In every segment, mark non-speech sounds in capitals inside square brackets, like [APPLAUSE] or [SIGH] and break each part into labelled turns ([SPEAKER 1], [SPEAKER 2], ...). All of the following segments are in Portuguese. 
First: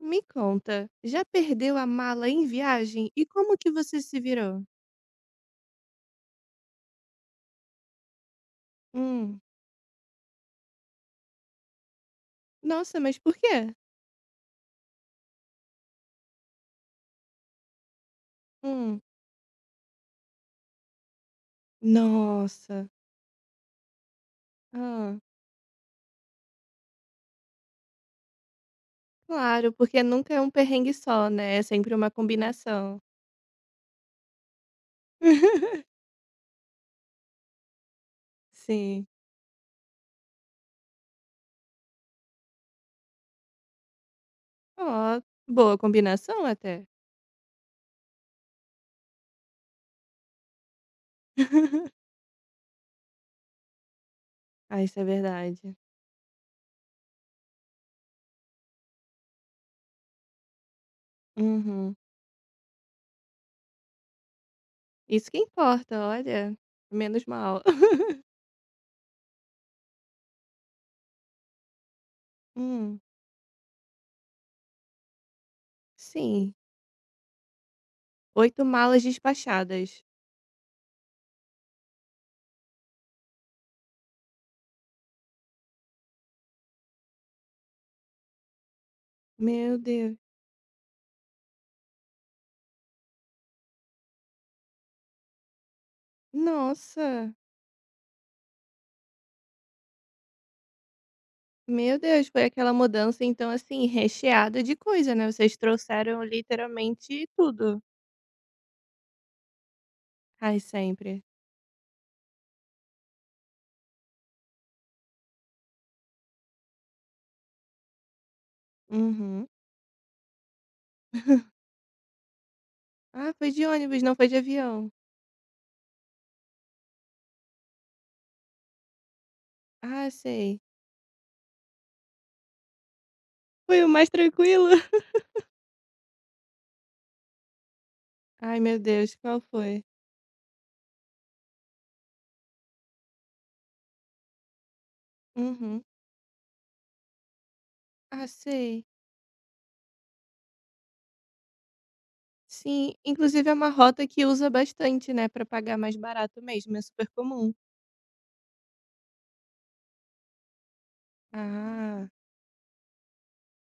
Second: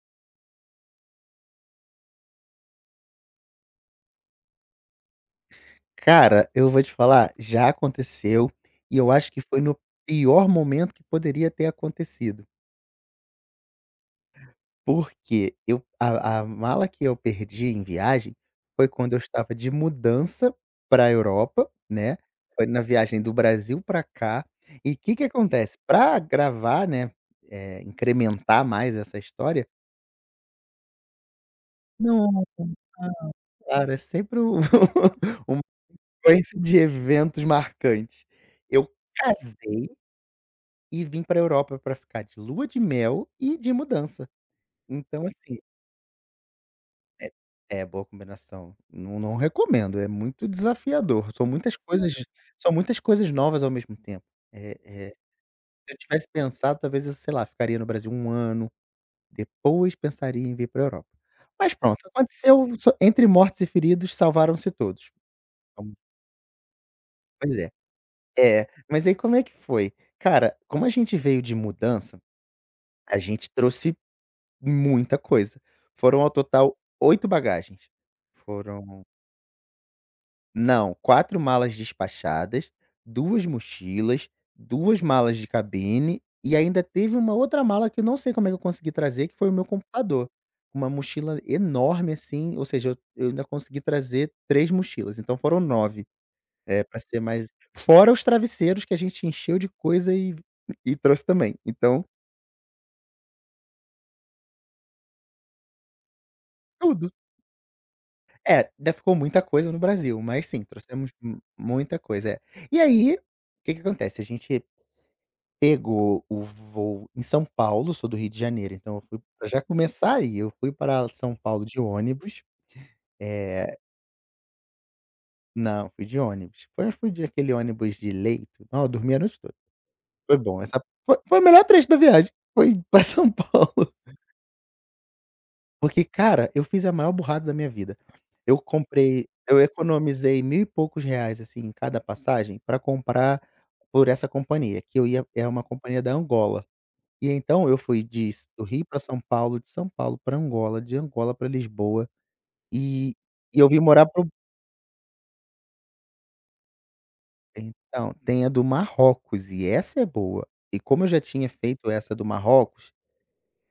[SPEAKER 1] Me conta, já perdeu a mala em viagem e como que você se virou?
[SPEAKER 2] Cara, eu vou te falar, já aconteceu, e eu acho
[SPEAKER 1] Hum,
[SPEAKER 2] que foi no pior momento que poderia ter acontecido.
[SPEAKER 1] nossa, mas por quê?
[SPEAKER 2] Porque eu a mala que eu perdi em viagem, foi
[SPEAKER 1] Hum,
[SPEAKER 2] quando eu estava de mudança para a Europa, né, foi na
[SPEAKER 1] nossa.
[SPEAKER 2] viagem do Brasil para cá. E o
[SPEAKER 1] Ah,
[SPEAKER 2] que que acontece, para gravar, né, incrementar mais essa história.
[SPEAKER 1] claro, porque nunca é um perrengue só, né? É sempre uma
[SPEAKER 2] Não,
[SPEAKER 1] combinação.
[SPEAKER 2] cara, é sempre um [LAUGHS] uma
[SPEAKER 1] [LAUGHS]
[SPEAKER 2] sequência de eventos marcantes. Eu
[SPEAKER 1] Sim.
[SPEAKER 2] casei e vim pra Europa pra ficar de lua de mel e de mudança.
[SPEAKER 1] Ó,
[SPEAKER 2] Então, assim,
[SPEAKER 1] boa combinação até.
[SPEAKER 2] é é boa combinação. Não, não recomendo, é muito desafiador. São muitas
[SPEAKER 1] [LAUGHS]
[SPEAKER 2] coisas são muitas coisas novas ao mesmo tempo. Eh
[SPEAKER 1] Ah, isso é
[SPEAKER 2] eh,
[SPEAKER 1] verdade.
[SPEAKER 2] Se eu tivesse pensado, talvez eu, sei lá, ficaria no Brasil um ano, depois pensaria em vir pra Europa. Mas
[SPEAKER 1] Uhum.
[SPEAKER 2] pronto, aconteceu, só entre mortos e feridos salvaram-se todos.
[SPEAKER 1] Isso que
[SPEAKER 2] Então,
[SPEAKER 1] importa, olha. Menos
[SPEAKER 2] pois
[SPEAKER 1] mal.
[SPEAKER 2] é.
[SPEAKER 1] [LAUGHS]
[SPEAKER 2] É, mas aí como é que foi? Cara, como a gente veio de mudança,
[SPEAKER 1] Hum,
[SPEAKER 2] a gente trouxe muita coisa. Foram ao
[SPEAKER 1] sim.
[SPEAKER 2] total 8 bagagens.
[SPEAKER 1] Oito malas
[SPEAKER 2] Foram
[SPEAKER 1] despachadas.
[SPEAKER 2] não, 4 malas despachadas, 2 mochilas, duas malas de cabine e ainda teve uma outra mala que eu não sei como é que eu consegui trazer, que foi o meu
[SPEAKER 1] Meu Deus.
[SPEAKER 2] computador. Uma mochila enorme, assim, ou seja, eu ainda consegui trazer 3 mochilas, então foram nove, é, pra ser
[SPEAKER 1] Nossa.
[SPEAKER 2] mais, fora os travesseiros que a gente encheu de coisa e trouxe também,
[SPEAKER 1] Meu
[SPEAKER 2] então
[SPEAKER 1] Deus, foi aquela mudança então, assim, recheada de coisa, né, vocês trouxeram
[SPEAKER 2] tudo.
[SPEAKER 1] literalmente tudo.
[SPEAKER 2] É, ainda ficou muita coisa no Brasil, mas
[SPEAKER 1] Ai,
[SPEAKER 2] sim, trouxemos
[SPEAKER 1] sempre.
[SPEAKER 2] mu muita coisa, é. E aí, o que que acontece, a gente pegou o voo em São Paulo, sou do Rio de Janeiro, então eu fui
[SPEAKER 1] Uhum.
[SPEAKER 2] pra já começar aí, eu fui para São Paulo de ônibus.
[SPEAKER 1] "Ah, foi de
[SPEAKER 2] eh
[SPEAKER 1] ônibus, não foi de avião."
[SPEAKER 2] não, fui de ônibus, foi fui de aquele ônibus de leito, não, eu dormi a noite toda,
[SPEAKER 1] "Ah,
[SPEAKER 2] foi
[SPEAKER 1] sei."
[SPEAKER 2] bom, essa foi o melhor trecho da viagem, foi para São [LAUGHS]
[SPEAKER 1] "Foi o
[SPEAKER 2] Paulo.
[SPEAKER 1] mais tranquilo?" [LAUGHS]
[SPEAKER 2] Porque, cara, eu fiz a maior burrada da minha vida.
[SPEAKER 1] Ai, meu Deus, qual
[SPEAKER 2] Eu
[SPEAKER 1] foi?
[SPEAKER 2] economizei 1.000 e poucos reais, assim, em cada passagem pra comprar por essa companhia, que eu ia, é uma
[SPEAKER 1] Uhum.
[SPEAKER 2] companhia da Angola. E então eu fui
[SPEAKER 1] "Ah,
[SPEAKER 2] de s do
[SPEAKER 1] sei."
[SPEAKER 2] Rio pra São Paulo, de São Paulo pra Angola, de Angola pra Lisboa,
[SPEAKER 1] Sim,
[SPEAKER 2] e
[SPEAKER 1] inclusive é uma
[SPEAKER 2] eu vim
[SPEAKER 1] rota
[SPEAKER 2] morar para,
[SPEAKER 1] que usa bastante, né, pra pagar mais barato mesmo, é super comum.
[SPEAKER 2] então, tem a do Marrocos, e essa é boa. E como eu já tinha feito
[SPEAKER 1] "Ah,
[SPEAKER 2] essa do Marrocos,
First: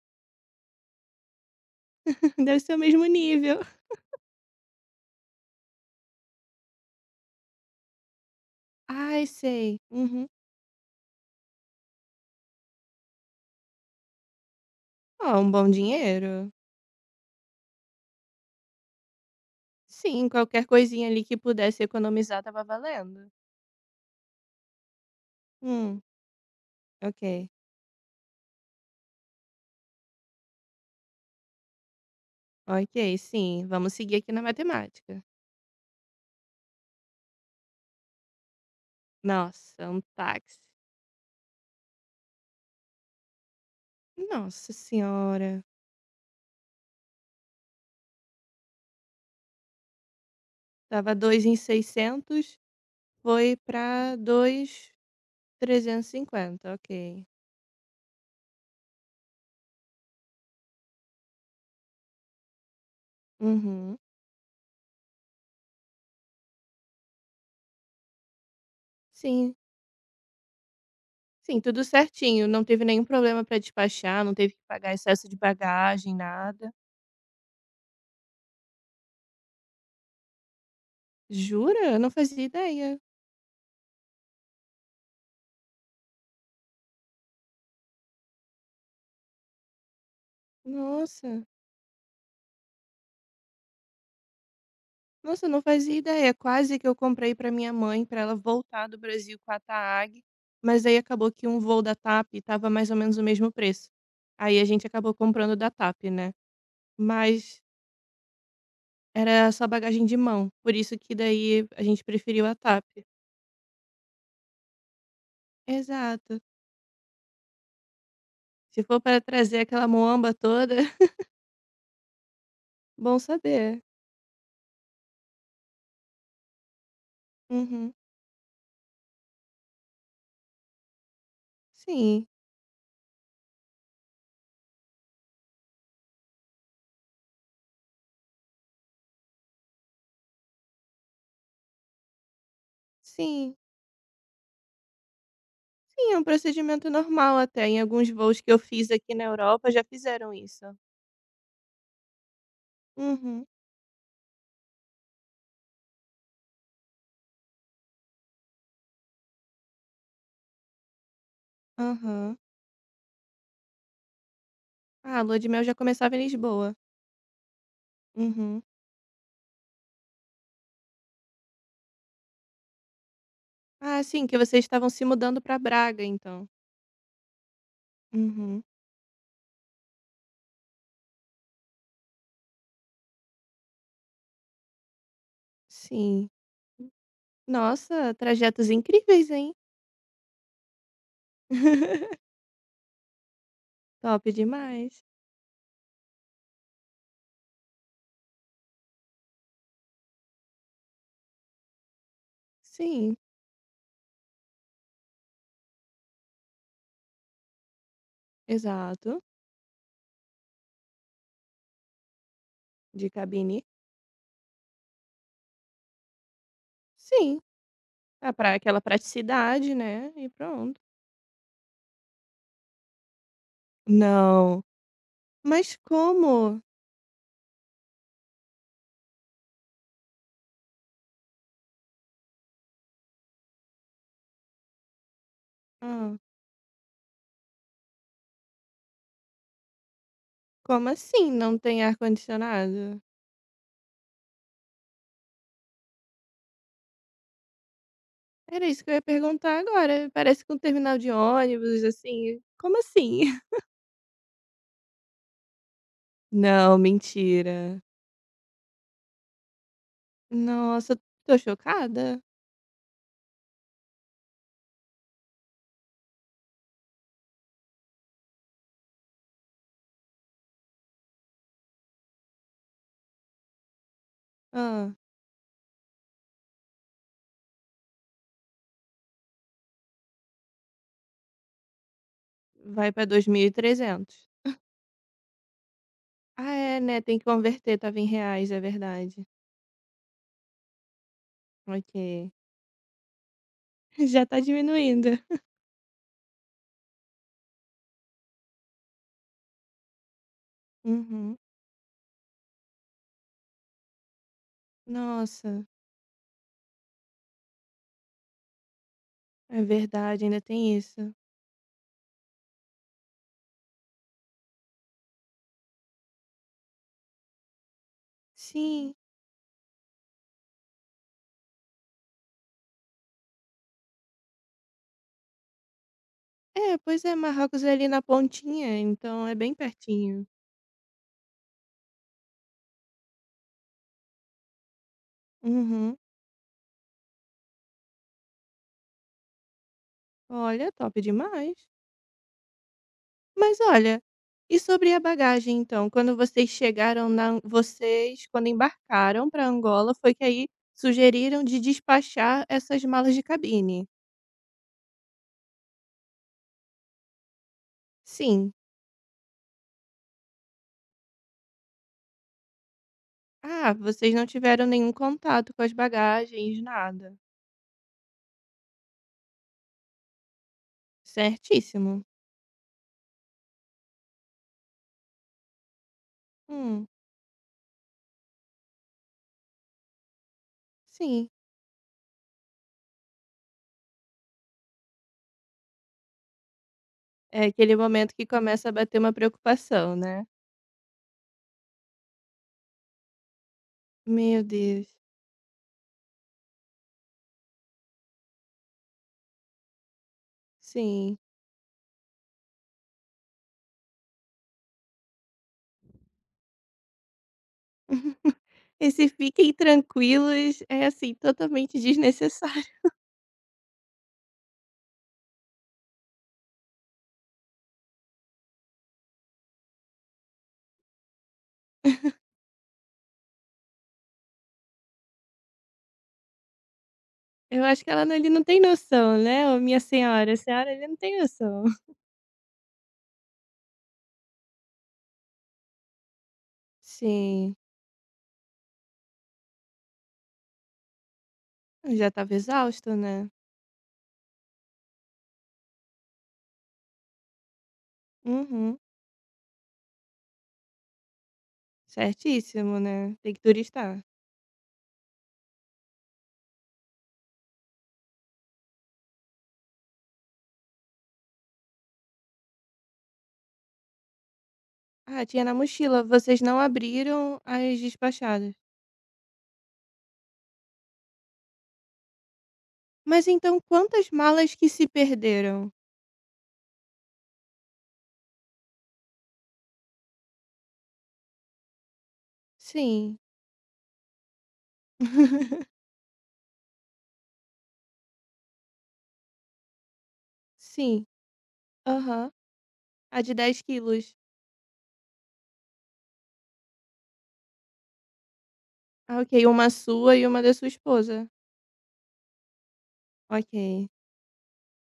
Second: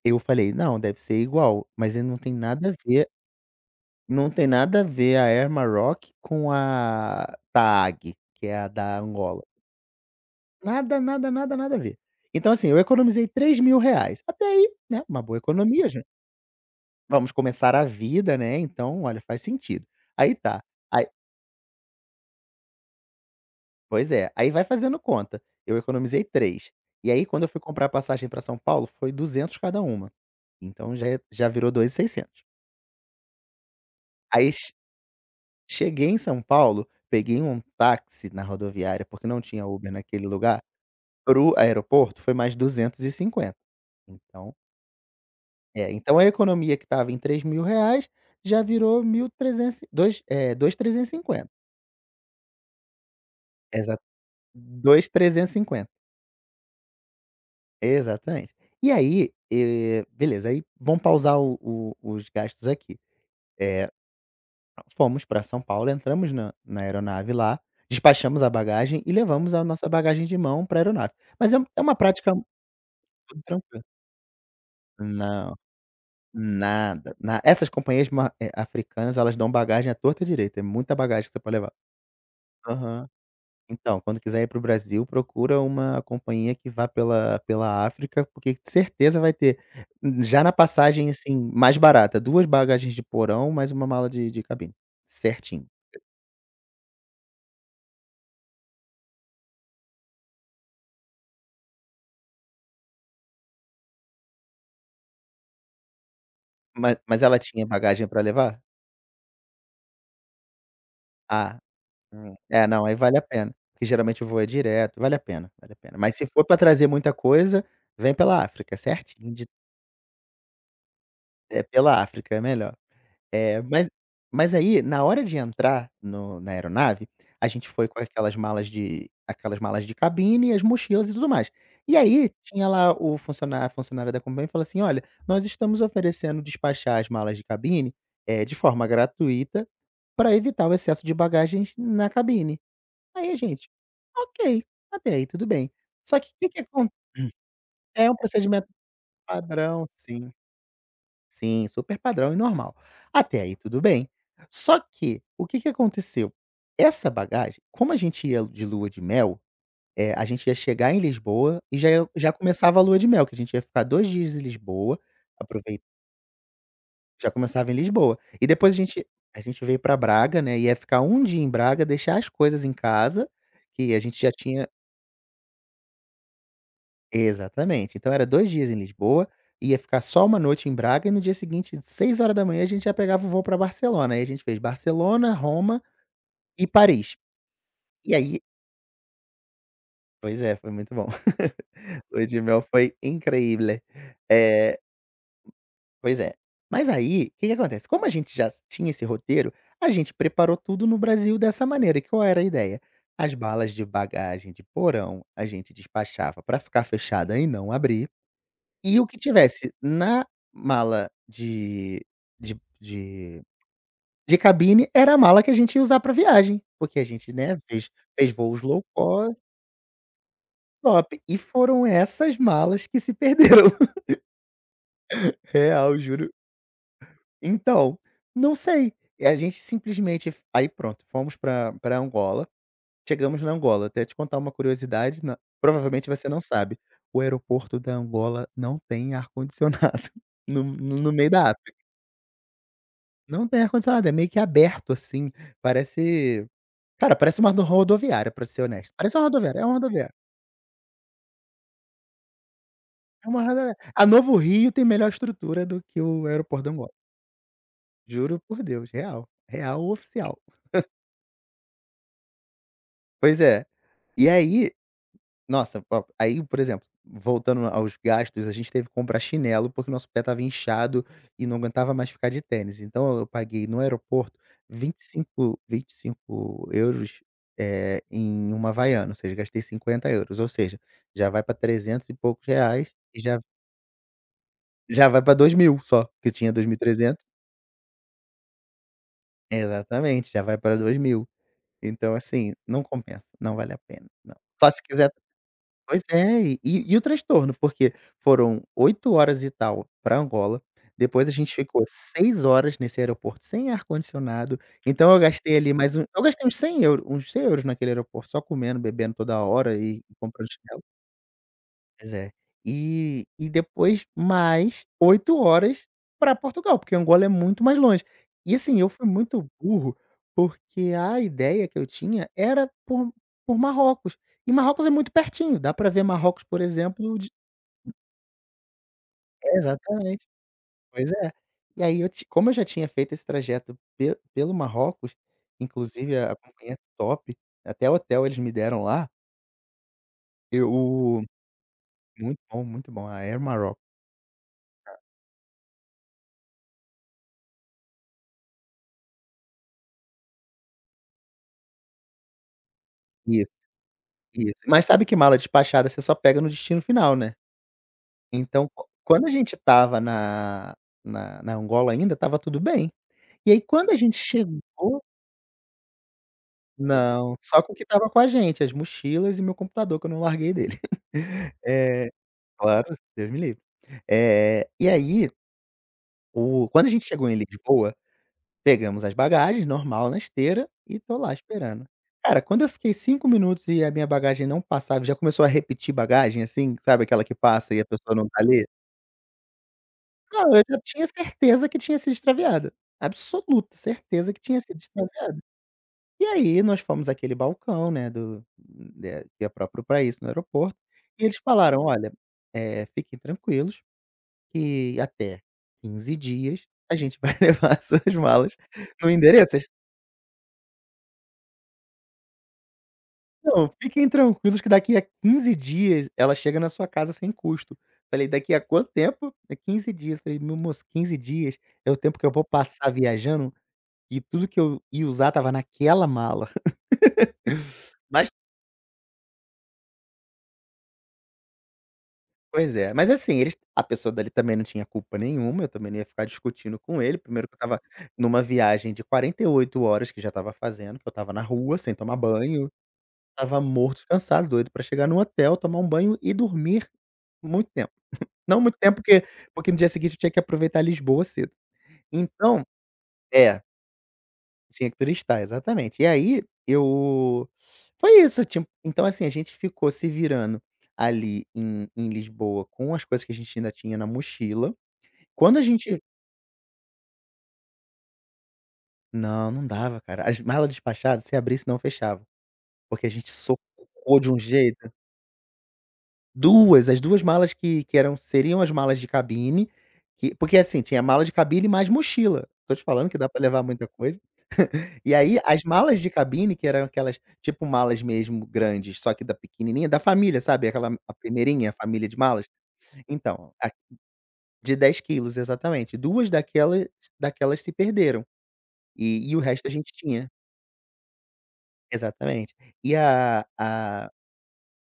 [SPEAKER 2] eu falei: "Não, deve ser igual", mas ele não tem
[SPEAKER 1] [LAUGHS] deve
[SPEAKER 2] nada
[SPEAKER 1] ser
[SPEAKER 2] a
[SPEAKER 1] o mesmo
[SPEAKER 2] ver.
[SPEAKER 1] nível."
[SPEAKER 2] Não tem nada a ver a Air Maroc com a Tag, que é a da
[SPEAKER 1] "Ai,
[SPEAKER 2] Angola.
[SPEAKER 1] sei." Uhum.
[SPEAKER 2] Nada, nada, nada, nada a ver. Então, assim, eu economizei R$ 3.000. Até aí, né, uma boa
[SPEAKER 1] Ó, um bom
[SPEAKER 2] economia, já
[SPEAKER 1] dinheiro.
[SPEAKER 2] vamos começar a vida, né, então, olha, faz sentido.
[SPEAKER 1] Sim,
[SPEAKER 2] Aí, tá,
[SPEAKER 1] qualquer coisinha
[SPEAKER 2] aí,
[SPEAKER 1] ali que pudesse economizar tava valendo.
[SPEAKER 2] pois é, aí vai fazendo conta, eu
[SPEAKER 1] Hum,
[SPEAKER 2] economizei 3. E aí quando
[SPEAKER 1] ok.
[SPEAKER 2] eu fui comprar a passagem para São Paulo, foi 200 cada uma, então já virou 2.600.
[SPEAKER 1] Ok, sim, vamos seguir aqui na
[SPEAKER 2] Aí che
[SPEAKER 1] matemática.
[SPEAKER 2] Cheguei em São Paulo, peguei um táxi na rodoviária, porque não tinha
[SPEAKER 1] Nossa,
[SPEAKER 2] Uber
[SPEAKER 1] um
[SPEAKER 2] naquele
[SPEAKER 1] táxi.
[SPEAKER 2] lugar. Para o aeroporto foi mais 250. Então
[SPEAKER 1] Nossa senhora.
[SPEAKER 2] então a economia que estava em R$ 3.000 já virou 1.300,
[SPEAKER 1] Tava 2
[SPEAKER 2] 2.350.
[SPEAKER 1] em 600, foi
[SPEAKER 2] Exa
[SPEAKER 1] pra dois
[SPEAKER 2] dois mil trezentos e cinquenta,
[SPEAKER 1] trezentos e cinquenta. Ok.
[SPEAKER 2] exatamente. E aí, beleza, aí vamos pausar o os gastos aqui. Eh,
[SPEAKER 1] Uhum.
[SPEAKER 2] Fomos para São Paulo, entramos na aeronave lá, despachamos a bagagem e levamos
[SPEAKER 1] Sim,
[SPEAKER 2] a nossa bagagem de mão para a aeronave. Mas
[SPEAKER 1] sim,
[SPEAKER 2] é
[SPEAKER 1] tudo
[SPEAKER 2] uma prática muito
[SPEAKER 1] certinho, não teve nenhum problema pra
[SPEAKER 2] tranquila.
[SPEAKER 1] despachar, não teve que pagar excesso de
[SPEAKER 2] Não.
[SPEAKER 1] bagagem, nada.
[SPEAKER 2] Nada, na essas companhias africanas, elas dão bagagem à torta e à direita, é muita bagagem que você pode levar.
[SPEAKER 1] Jura? Eu não fazia ideia.
[SPEAKER 2] Aham. Então, quando quiser ir para o Brasil, procura uma companhia que vá pela África, porque certeza vai ter, já na passagem,
[SPEAKER 1] Nossa.
[SPEAKER 2] assim, mais barata, 2 bagagens de porão, mais uma mala de cabine,
[SPEAKER 1] Nossa, não
[SPEAKER 2] certinho.
[SPEAKER 1] fazia ideia. É, quase que eu comprei pra minha mãe, pra ela voltar do Brasil com a TAG, mas aí acabou que um voo da TAP estava mais ou menos o mesmo preço. Aí a gente acabou comprando da TAP, né.
[SPEAKER 2] Ma Mas ela
[SPEAKER 1] Mas
[SPEAKER 2] tinha bagagem pra levar?
[SPEAKER 1] era só bagagem de mão, por isso que
[SPEAKER 2] Ah,
[SPEAKER 1] daí a gente preferiu a TAP.
[SPEAKER 2] não, aí vale a pena, porque geralmente o voo é direto, vale a pena, vale a pena. Mas se
[SPEAKER 1] Exato.
[SPEAKER 2] for pra trazer muita coisa, vem pela África,
[SPEAKER 1] Se for para
[SPEAKER 2] certinho.
[SPEAKER 1] trazer aquela muamba toda, [LAUGHS]
[SPEAKER 2] É, pela África, é melhor.
[SPEAKER 1] bom
[SPEAKER 2] É,
[SPEAKER 1] saber.
[SPEAKER 2] mas aí, na hora de entrar no na aeronave, a gente foi
[SPEAKER 1] Uhum.
[SPEAKER 2] com aquelas malas de cabine e as mochilas e tudo mais. E
[SPEAKER 1] Sim,
[SPEAKER 2] aí, tinha lá o funcionário a funcionária da companhia, falou assim: "Olha, nós estamos oferecendo despachar as malas de cabine, de forma gratuita, para evitar o excesso de bagagens na cabine". Aí a
[SPEAKER 1] sim.
[SPEAKER 2] gente: "Ok, até aí tudo bem".
[SPEAKER 1] Sim, é
[SPEAKER 2] Só
[SPEAKER 1] um
[SPEAKER 2] que o que que acon
[SPEAKER 1] procedimento normal até. Em alguns
[SPEAKER 2] É um
[SPEAKER 1] voos que eu
[SPEAKER 2] procedimento
[SPEAKER 1] fiz aqui na Europa já
[SPEAKER 2] padrão,
[SPEAKER 1] fizeram
[SPEAKER 2] sim.
[SPEAKER 1] isso.
[SPEAKER 2] Sim, super padrão e normal. Até
[SPEAKER 1] Uhum.
[SPEAKER 2] aí tudo bem. Só que, o que que aconteceu? Essa bagagem, como a gente ia de lua de mel, a gente ia chegar em Lisboa e já
[SPEAKER 1] Aham.
[SPEAKER 2] começava a lua de mel, que a gente ia ficar 2 dias em Lisboa,
[SPEAKER 1] Ah, a lua de mel já
[SPEAKER 2] aproveita,
[SPEAKER 1] começava em Lisboa.
[SPEAKER 2] já começava em Lisboa. E
[SPEAKER 1] Uhum.
[SPEAKER 2] depois a gente veio para Braga, né, ia ficar 1 dia em Braga, deixar as coisas em casa, que a
[SPEAKER 1] Ah,
[SPEAKER 2] gente
[SPEAKER 1] sim,
[SPEAKER 2] já
[SPEAKER 1] que vocês
[SPEAKER 2] tinha.
[SPEAKER 1] estavam se mudando para Braga, então.
[SPEAKER 2] Exatamente. Então era 2
[SPEAKER 1] Uhum.
[SPEAKER 2] dias em Lisboa, ia ficar só uma noite em Braga e no dia seguinte, 6 horas da manhã a gente já pegava o voo para Barcelona. Aí a gente fez Barcelona, Roma
[SPEAKER 1] Sim.
[SPEAKER 2] e Paris.
[SPEAKER 1] Nossa,
[SPEAKER 2] E aí,
[SPEAKER 1] trajetos incríveis, hein?
[SPEAKER 2] pois é, foi muito bom. [LAUGHS]
[SPEAKER 1] [LAUGHS]
[SPEAKER 2] Lua de mel foi incrível.
[SPEAKER 1] Top
[SPEAKER 2] Eh,
[SPEAKER 1] demais.
[SPEAKER 2] Pois é. Mas aí, o que que acontece? Como a gente já tinha esse roteiro, a gente preparou tudo no Brasil dessa maneira. Que Qual era a ideia?
[SPEAKER 1] Sim,
[SPEAKER 2] As balas de bagagem de porão a gente despachava para ficar fechada e não abrir. E o que
[SPEAKER 1] exato.
[SPEAKER 2] tivesse na mala de
[SPEAKER 1] De
[SPEAKER 2] de
[SPEAKER 1] cabine.
[SPEAKER 2] de cabine era a mala que a gente ia usar para viagem, porque a gente,
[SPEAKER 1] Sim.
[SPEAKER 2] né,
[SPEAKER 1] Ah,
[SPEAKER 2] fez
[SPEAKER 1] pra
[SPEAKER 2] voos
[SPEAKER 1] aquela
[SPEAKER 2] low cost
[SPEAKER 1] praticidade, né? E pronto.
[SPEAKER 2] top, e foram essas malas que se perderam. [LAUGHS]
[SPEAKER 1] Não. Mas
[SPEAKER 2] Real, juro.
[SPEAKER 1] como?
[SPEAKER 2] Então, não sei, e a gente simplesmente, aí pronto, fomos pra Angola, chegamos na Angola, até te contar uma curiosidade, na provavelmente
[SPEAKER 1] Ah,
[SPEAKER 2] você não sabe, o aeroporto da Angola não tem ar-condicionado [LAUGHS]
[SPEAKER 1] como
[SPEAKER 2] no meio
[SPEAKER 1] assim
[SPEAKER 2] da.
[SPEAKER 1] não tem ar-condicionado?
[SPEAKER 2] Não tem ar-condicionado, é meio que aberto, assim, parece cara, parece uma do rodoviária, pra ser
[SPEAKER 1] Era isso que
[SPEAKER 2] honesto.
[SPEAKER 1] eu ia
[SPEAKER 2] Parece uma
[SPEAKER 1] perguntar
[SPEAKER 2] rodoviária, é uma
[SPEAKER 1] agora.
[SPEAKER 2] rodoviária,
[SPEAKER 1] Parece que um terminal de ônibus, assim. Como assim?
[SPEAKER 2] é uma
[SPEAKER 1] [LAUGHS]
[SPEAKER 2] rodoviária. A Novo Rio tem melhor estrutura do que o aeroporto da
[SPEAKER 1] Não,
[SPEAKER 2] Angola,
[SPEAKER 1] mentira.
[SPEAKER 2] juro por Deus, real, real oficial.
[SPEAKER 1] Nossa, tô chocada.
[SPEAKER 2] Pois é, e aí, nossa, po aí, por exemplo, voltando aos gastos, a gente teve que comprar chinelo, porque o nosso pé estava inchado e não aguentava mais ficar de tênis. Então eu paguei no aeroporto
[SPEAKER 1] Ah,
[SPEAKER 2] 25, €25, em uma Havaiana, ou seja, gastei €50, ou seja, já vai para 300 e poucos
[SPEAKER 1] vai
[SPEAKER 2] reais
[SPEAKER 1] pra
[SPEAKER 2] e
[SPEAKER 1] dois mil e trezentos.
[SPEAKER 2] já vai para 2.000 só, que tinha
[SPEAKER 1] Ah,
[SPEAKER 2] dois mil e
[SPEAKER 1] é, né, tem
[SPEAKER 2] trezentos.
[SPEAKER 1] que converter, estava em reais, é verdade.
[SPEAKER 2] Exatamente, já vai para 2.000. Então,
[SPEAKER 1] Ok.
[SPEAKER 2] assim, não compensa, não vale a
[SPEAKER 1] [LAUGHS]
[SPEAKER 2] pena,
[SPEAKER 1] Já
[SPEAKER 2] não.
[SPEAKER 1] tá
[SPEAKER 2] Só se
[SPEAKER 1] diminuindo.
[SPEAKER 2] quiser. Pois é, e o transtorno, porque foram 8 horas e tal para Angola, depois a
[SPEAKER 1] Uhum.
[SPEAKER 2] gente ficou 6 horas nesse aeroporto sem ar-condicionado, então eu gastei
[SPEAKER 1] Nossa,
[SPEAKER 2] ali, mais um eu gastei uns €100, naquele aeroporto, só comendo, bebendo toda
[SPEAKER 1] é
[SPEAKER 2] hora e
[SPEAKER 1] verdade, ainda
[SPEAKER 2] comprando.
[SPEAKER 1] tem isso.
[SPEAKER 2] Pois é. E depois mais 8 horas para Portugal, porque Angola é muito mais longe. E, assim, eu
[SPEAKER 1] Sim.
[SPEAKER 2] fui muito burro, porque a ideia que eu tinha era por Marrocos. E Marrocos é muito pertinho, dá para ver Marrocos, por
[SPEAKER 1] É, pois é,
[SPEAKER 2] exemplo, de.
[SPEAKER 1] Marrocos é ali na pontinha, então é bem
[SPEAKER 2] É, exatamente.
[SPEAKER 1] pertinho.
[SPEAKER 2] Pois é. E aí, eu ti como eu já tinha feito esse trajeto pe pelo Marrocos,
[SPEAKER 1] Uhum.
[SPEAKER 2] inclusive a companhia top, até o hotel eles me deram lá,
[SPEAKER 1] Olha,
[SPEAKER 2] eu
[SPEAKER 1] top
[SPEAKER 2] o-
[SPEAKER 1] demais.
[SPEAKER 2] muito bom, a Air
[SPEAKER 1] Mas
[SPEAKER 2] Maroc.
[SPEAKER 1] olha, e sobre a bagagem então? Quando vocês chegaram na vocês quando embarcaram para Angola, foi que aí sugeriram de despachar essas malas de cabine.
[SPEAKER 2] Isso. Mas sabe que mala despachada você só pega no destino final, né.
[SPEAKER 1] Sim.
[SPEAKER 2] Então, quando a gente estava na Angola ainda, estava tudo bem. E aí,
[SPEAKER 1] Ah,
[SPEAKER 2] quando a
[SPEAKER 1] vocês
[SPEAKER 2] gente
[SPEAKER 1] não tiveram nenhum
[SPEAKER 2] chegou,
[SPEAKER 1] contato com as bagagens, nada.
[SPEAKER 2] não, só com o que estava com a gente, as mochilas e meu computador, que eu não larguei dele. [LAUGHS]
[SPEAKER 1] Certíssimo.
[SPEAKER 2] Eh, Claro, Deus me livre. E aí, o
[SPEAKER 1] Hum,
[SPEAKER 2] quando a gente chegou em Lisboa, pegamos as bagagens, normal, na esteira, e tô
[SPEAKER 1] sim.
[SPEAKER 2] lá esperando. Cara, quando eu fiquei 5 minutos e a minha bagagem não passava, já começou a repetir bagagem, assim, sabe aquela que
[SPEAKER 1] É aquele
[SPEAKER 2] passa e a
[SPEAKER 1] momento
[SPEAKER 2] pessoa
[SPEAKER 1] que
[SPEAKER 2] não tá ali?
[SPEAKER 1] começa a bater uma preocupação, né.
[SPEAKER 2] Não, eu já tinha certeza que tinha sido extraviada, absoluta certeza que
[SPEAKER 1] Meu
[SPEAKER 2] tinha sido
[SPEAKER 1] Deus.
[SPEAKER 2] extraviada. E aí nós fomos àquele balcão, né, do de que é próprio para isso, no aeroporto,
[SPEAKER 1] Sim.
[SPEAKER 2] e eles falaram: "Olha, fiquem tranquilos que até 15 dias a gente vai [LAUGHS] levar suas
[SPEAKER 1] [LAUGHS]
[SPEAKER 2] malas
[SPEAKER 1] Esse
[SPEAKER 2] no
[SPEAKER 1] "fiquem
[SPEAKER 2] endereço".
[SPEAKER 1] tranquilos" é, assim, totalmente desnecessário.
[SPEAKER 2] Não, fiquem tranquilos que daqui a 15 dias ela chega na sua casa sem custo. Falei: "Daqui a quanto tempo?" "É 15 dias". Falei: "Meu moço, 15 dias é o tempo que eu vou passar viajando e tudo que eu ia usar tava naquela mala".
[SPEAKER 1] Eu acho que
[SPEAKER 2] [LAUGHS]
[SPEAKER 1] ela não
[SPEAKER 2] Mas
[SPEAKER 1] ele não tem noção, né, "Ô minha senhora, a senhora ele não tem noção." [LAUGHS]
[SPEAKER 2] mas assim, eles a pessoa dali também não tinha culpa nenhuma, eu também não ia ficar discutindo com ele. Primeiro que
[SPEAKER 1] Sim,
[SPEAKER 2] eu estava numa viagem de 48 horas que já estava fazendo, que eu estava na rua sem
[SPEAKER 1] já
[SPEAKER 2] tomar
[SPEAKER 1] estava
[SPEAKER 2] banho,
[SPEAKER 1] exausto, né.
[SPEAKER 2] estava morto cansado, doido pra chegar no hotel, tomar um banho e dormir muito tempo. Não
[SPEAKER 1] Uhum,
[SPEAKER 2] muito tempo, porque no dia seguinte eu tinha que aproveitar Lisboa cedo. Então
[SPEAKER 1] certíssimo, né, tem que
[SPEAKER 2] é,
[SPEAKER 1] turistar.
[SPEAKER 2] tinha que turistar, exatamente. E aí eu foi isso, tipo, então assim, a gente ficou se virando ali em Lisboa com as coisas que a gente ainda tinha na mochila.
[SPEAKER 1] "Ah, tinha na
[SPEAKER 2] Quando a gente
[SPEAKER 1] mochila, vocês não abriram as despachadas."
[SPEAKER 2] não, não dava, cara. As malas despachadas, se abrisse, não fechava, porque a
[SPEAKER 1] Mas
[SPEAKER 2] gente
[SPEAKER 1] então quantas
[SPEAKER 2] socou de um
[SPEAKER 1] malas que se
[SPEAKER 2] jeito.
[SPEAKER 1] perderam?
[SPEAKER 2] Duas as 2 malas que eram seriam as malas de cabine, que porque assim, tinha mala de cabine mais mochila. Tô te falando
[SPEAKER 1] Sim.
[SPEAKER 2] que dá pra levar muita coisa. E aí, as
[SPEAKER 1] [LAUGHS]
[SPEAKER 2] malas de cabine, que eram aquelas tipo malas mesmo grandes, só que da pequenininha, da família, sabe, aquela
[SPEAKER 1] Sim,
[SPEAKER 2] a primeirinha, família de
[SPEAKER 1] aham.
[SPEAKER 2] malas?
[SPEAKER 1] A de
[SPEAKER 2] Então,
[SPEAKER 1] 10
[SPEAKER 2] a
[SPEAKER 1] quilos.
[SPEAKER 2] de 10 quilos, exatamente. 2 daquelas se perderam,
[SPEAKER 1] Ah,
[SPEAKER 2] e o
[SPEAKER 1] ok,
[SPEAKER 2] resto
[SPEAKER 1] uma
[SPEAKER 2] a gente
[SPEAKER 1] sua e
[SPEAKER 2] tinha.
[SPEAKER 1] uma da sua esposa.
[SPEAKER 2] Exatamente. E a
[SPEAKER 1] Ok.
[SPEAKER 2] a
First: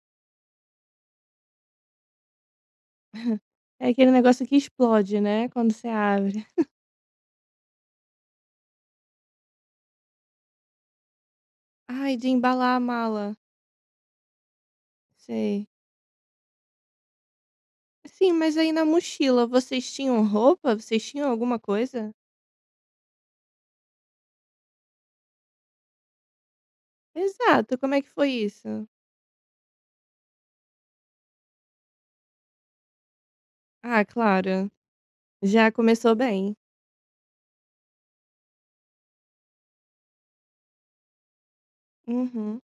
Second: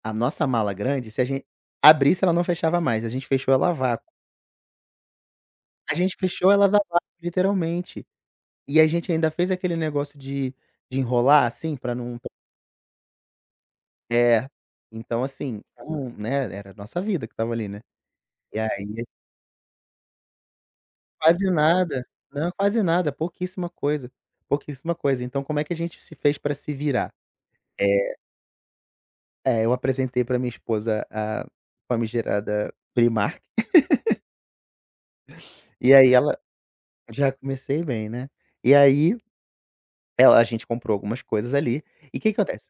[SPEAKER 2] a nossa mala grande, se a gen abrisse, ela não fechava mais, a gente
[SPEAKER 1] [LAUGHS]
[SPEAKER 2] fechou ela a
[SPEAKER 1] É
[SPEAKER 2] vácuo.
[SPEAKER 1] aquele negócio que explode, né, quando você
[SPEAKER 2] A gente
[SPEAKER 1] abre.
[SPEAKER 2] fechou elas a vácuo, literalmente. E a gente ainda fez aquele negócio de enrolar, assim, pra
[SPEAKER 1] Ai,
[SPEAKER 2] não.
[SPEAKER 1] de embalar a mala.
[SPEAKER 2] É, então assim,
[SPEAKER 1] Sei.
[SPEAKER 2] então, né, era a nossa vida que estava ali, né.
[SPEAKER 1] Sim, mas
[SPEAKER 2] E aí
[SPEAKER 1] aí na mochila vocês tinham roupa? Vocês tinham
[SPEAKER 2] quase
[SPEAKER 1] alguma
[SPEAKER 2] nada,
[SPEAKER 1] coisa?
[SPEAKER 2] não, quase nada, pouquíssima coisa, pouquíssima coisa. Então como é que a gente se fez pra se virar?
[SPEAKER 1] Exato, como é que
[SPEAKER 2] Eh,
[SPEAKER 1] foi isso?
[SPEAKER 2] eu apresentei pra minha esposa a famigerada Primark,
[SPEAKER 1] Ah, claro. Já
[SPEAKER 2] e aí
[SPEAKER 1] começou
[SPEAKER 2] ela
[SPEAKER 1] bem.
[SPEAKER 2] já comecei bem, né. E aí ela a gente comprou algumas coisas ali, e que
[SPEAKER 1] Uhum.
[SPEAKER 2] acontece,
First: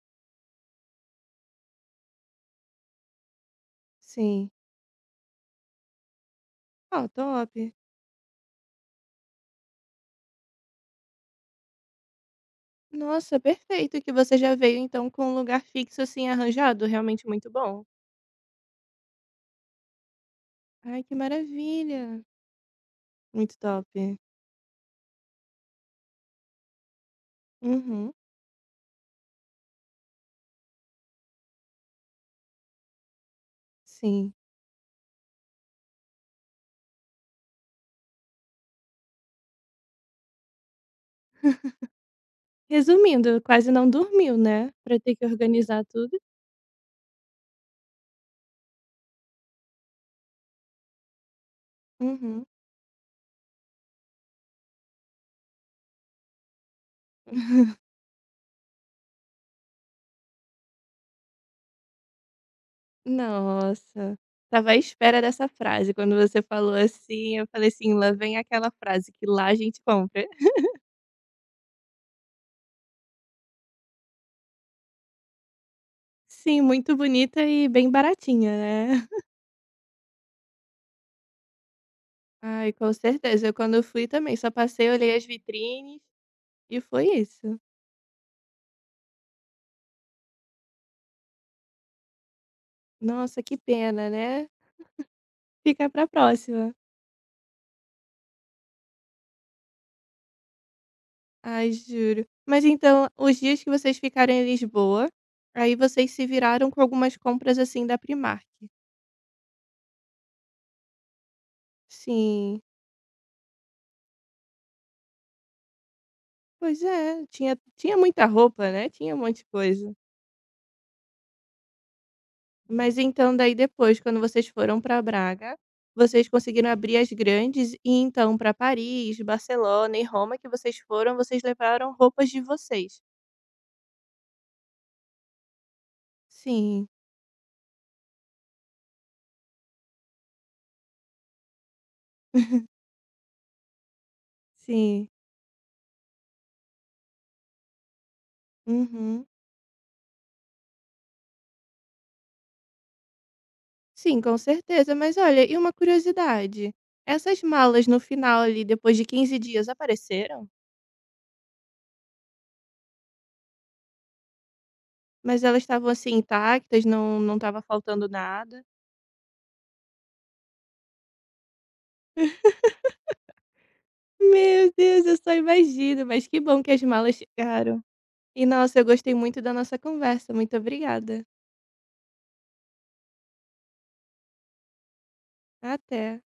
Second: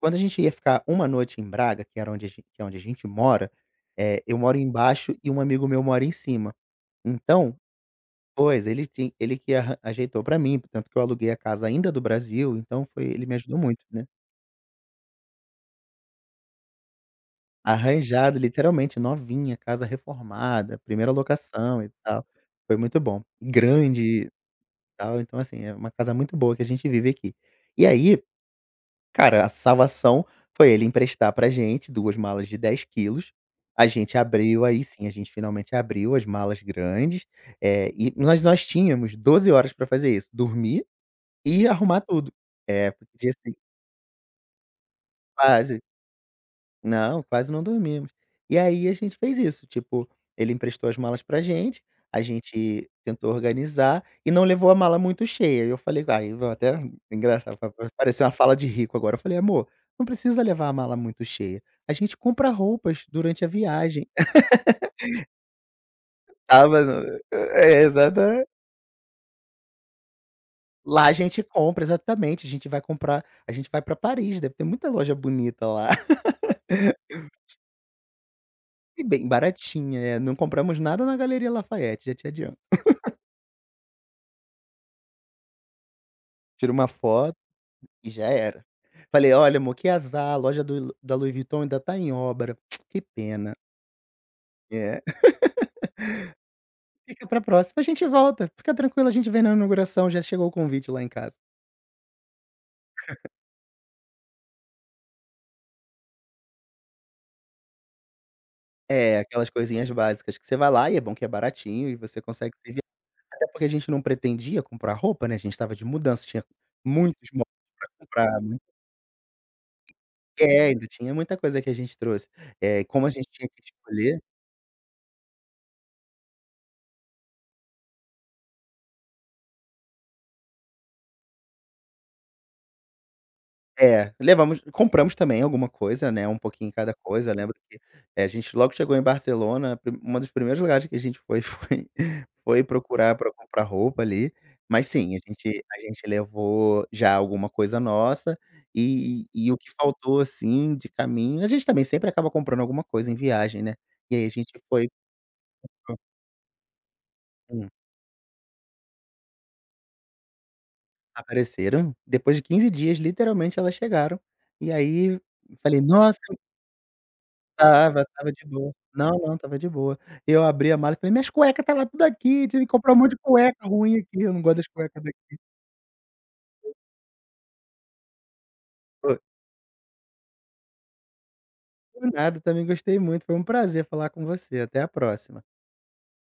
[SPEAKER 2] quando a gente ia ficar uma noite em Braga, que era onde a gen que é onde a gente mora, eu
[SPEAKER 1] Sim.
[SPEAKER 2] moro embaixo e um amigo meu mora em cima.
[SPEAKER 1] Ó, top.
[SPEAKER 2] Então pois, ele que arran ajeitou pra mim, tanto que eu aluguei a casa ainda do Brasil, então foi ele me
[SPEAKER 1] Nossa,
[SPEAKER 2] ajudou muito,
[SPEAKER 1] perfeito
[SPEAKER 2] né.
[SPEAKER 1] que você já veio então com um lugar fixo assim arranjado, realmente muito bom.
[SPEAKER 2] Arranjado, literalmente novinha, casa reformada,
[SPEAKER 1] Ai,
[SPEAKER 2] primeira
[SPEAKER 1] que
[SPEAKER 2] locação e
[SPEAKER 1] maravilha.
[SPEAKER 2] tal. Foi muito bom.
[SPEAKER 1] Muito top.
[SPEAKER 2] Grande e tal, então assim, é uma casa muito boa que a gente vive aqui. E
[SPEAKER 1] Uhum.
[SPEAKER 2] aí, cara, a salvação foi ele emprestar pra gente 2 malas de 10 quilos. A gente
[SPEAKER 1] Sim.
[SPEAKER 2] abriu, aí sim, a gente finalmente abriu as malas grandes, é, e nós tínhamos 12 horas pra fazer isso, dormir e arrumar tudo. É, porque dia
[SPEAKER 1] Resumindo,
[SPEAKER 2] segui
[SPEAKER 1] quase não dormiu, né? Pra ter que
[SPEAKER 2] quase.
[SPEAKER 1] organizar tudo.
[SPEAKER 2] Não, quase não dormimos. E aí a gente fez isso, tipo, ele emprestou as malas pra gente, a
[SPEAKER 1] Uhum.
[SPEAKER 2] gente tentou organizar e não levou a mala muito cheia. Eu falei: "Ai", vou até, engraçado,
[SPEAKER 1] [LAUGHS]
[SPEAKER 2] pa pa parecer uma fala de rico agora. Eu falei: "Amor, não precisa levar a mala muito cheia. A gente compra roupas durante a viagem".
[SPEAKER 1] Nossa, estava à espera dessa frase. Quando você falou
[SPEAKER 2] Estava no
[SPEAKER 1] assim, eu falei
[SPEAKER 2] é,
[SPEAKER 1] assim: "Lá
[SPEAKER 2] exata
[SPEAKER 1] vem aquela frase que lá a gente compra."
[SPEAKER 2] Lá a gente compra, exatamente, a gente vai pra Paris, deve ter muita loja bonita lá.
[SPEAKER 1] Sim, muito bonita e bem baratinha,
[SPEAKER 2] E
[SPEAKER 1] né. [LAUGHS]
[SPEAKER 2] bem baratinha, é, não compramos nada na Galeria Lafayette, já te adianto.
[SPEAKER 1] Ai, com certeza. Eu quando fui também só passei, olhei as vitrines
[SPEAKER 2] Tira
[SPEAKER 1] e
[SPEAKER 2] uma
[SPEAKER 1] foi
[SPEAKER 2] foto
[SPEAKER 1] isso.
[SPEAKER 2] e já era. Falei: "Olha amor, que azar, a loja do da Louis Vuitton ainda tá em obra, [TSK] que
[SPEAKER 1] Nossa,
[SPEAKER 2] pena".
[SPEAKER 1] que pena, né.
[SPEAKER 2] É, [LAUGHS]
[SPEAKER 1] Fica pra próxima.
[SPEAKER 2] fica pra próxima, a gente volta, fica tranquilo, a gente vem na inauguração, já chegou o convite lá em casa.
[SPEAKER 1] Ai, juro. Mas então, os dias que vocês ficaram em Lisboa, aí vocês se viraram com algumas compras, assim, da Primark?
[SPEAKER 2] É, aquelas coisinhas básicas que você vai lá e é bom que é baratinho e você consegue
[SPEAKER 1] Sim.
[SPEAKER 2] se virar, até porque a gente não pretendia comprar roupa, né, a gente estava de mudança, tinha
[SPEAKER 1] Pois é,
[SPEAKER 2] muitos móveis
[SPEAKER 1] tinha
[SPEAKER 2] pra
[SPEAKER 1] tinha muita
[SPEAKER 2] comprar, muito,
[SPEAKER 1] roupa, né, tinha um monte de coisa.
[SPEAKER 2] é, ainda tinha muita coisa que a gente trouxe. É
[SPEAKER 1] Mas
[SPEAKER 2] como a gente
[SPEAKER 1] então
[SPEAKER 2] tinha
[SPEAKER 1] daí
[SPEAKER 2] que
[SPEAKER 1] depois, quando
[SPEAKER 2] escolher
[SPEAKER 1] vocês foram para Braga, vocês conseguiram abrir as grandes e então para Paris, Barcelona e Roma que vocês foram, vocês levaram roupas de vocês?
[SPEAKER 2] É, levamos compramos também alguma coisa, né, um pouquinho em
[SPEAKER 1] Sim,
[SPEAKER 2] cada coisa, lembro que, a gente logo chegou em Barcelona, pri uma dos primeiros lugares que a gente foi, [LAUGHS] foi procurar para comprar roupa ali, mas
[SPEAKER 1] sim.
[SPEAKER 2] sim, a gente levou já alguma coisa nossa,
[SPEAKER 1] Uhum.
[SPEAKER 2] e o que faltou, assim, de caminho a gente também sempre acaba comprando alguma coisa em viagem, né, e
[SPEAKER 1] Sim,
[SPEAKER 2] aí a
[SPEAKER 1] com
[SPEAKER 2] gente foi
[SPEAKER 1] certeza. Mas olha, e uma curiosidade, essas
[SPEAKER 2] hum,
[SPEAKER 1] malas no final ali, depois de 15 dias apareceram?
[SPEAKER 2] apareceram, depois de 15 dias literalmente elas chegaram, e aí,
[SPEAKER 1] Mas elas
[SPEAKER 2] falei:
[SPEAKER 1] estavam, assim,
[SPEAKER 2] "Nossa,
[SPEAKER 1] intactas, não não estava faltando
[SPEAKER 2] tava de
[SPEAKER 1] nada?
[SPEAKER 2] boa. Não, não, tava de boa". Eu abri a mala e falei: "Minhas cuecas estava tudo aqui, tive que comprar um monte de cueca ruim aqui, eu não gosto das
[SPEAKER 1] Meu
[SPEAKER 2] cuecas
[SPEAKER 1] Deus, eu só
[SPEAKER 2] daqui".
[SPEAKER 1] imagino, mas que bom que as malas chegaram. E nossa, eu gostei
[SPEAKER 2] Foi.
[SPEAKER 1] muito da nossa conversa, muito obrigada.
[SPEAKER 2] Por nada, também gostei muito, foi um prazer falar com você, até a próxima.
[SPEAKER 1] Até.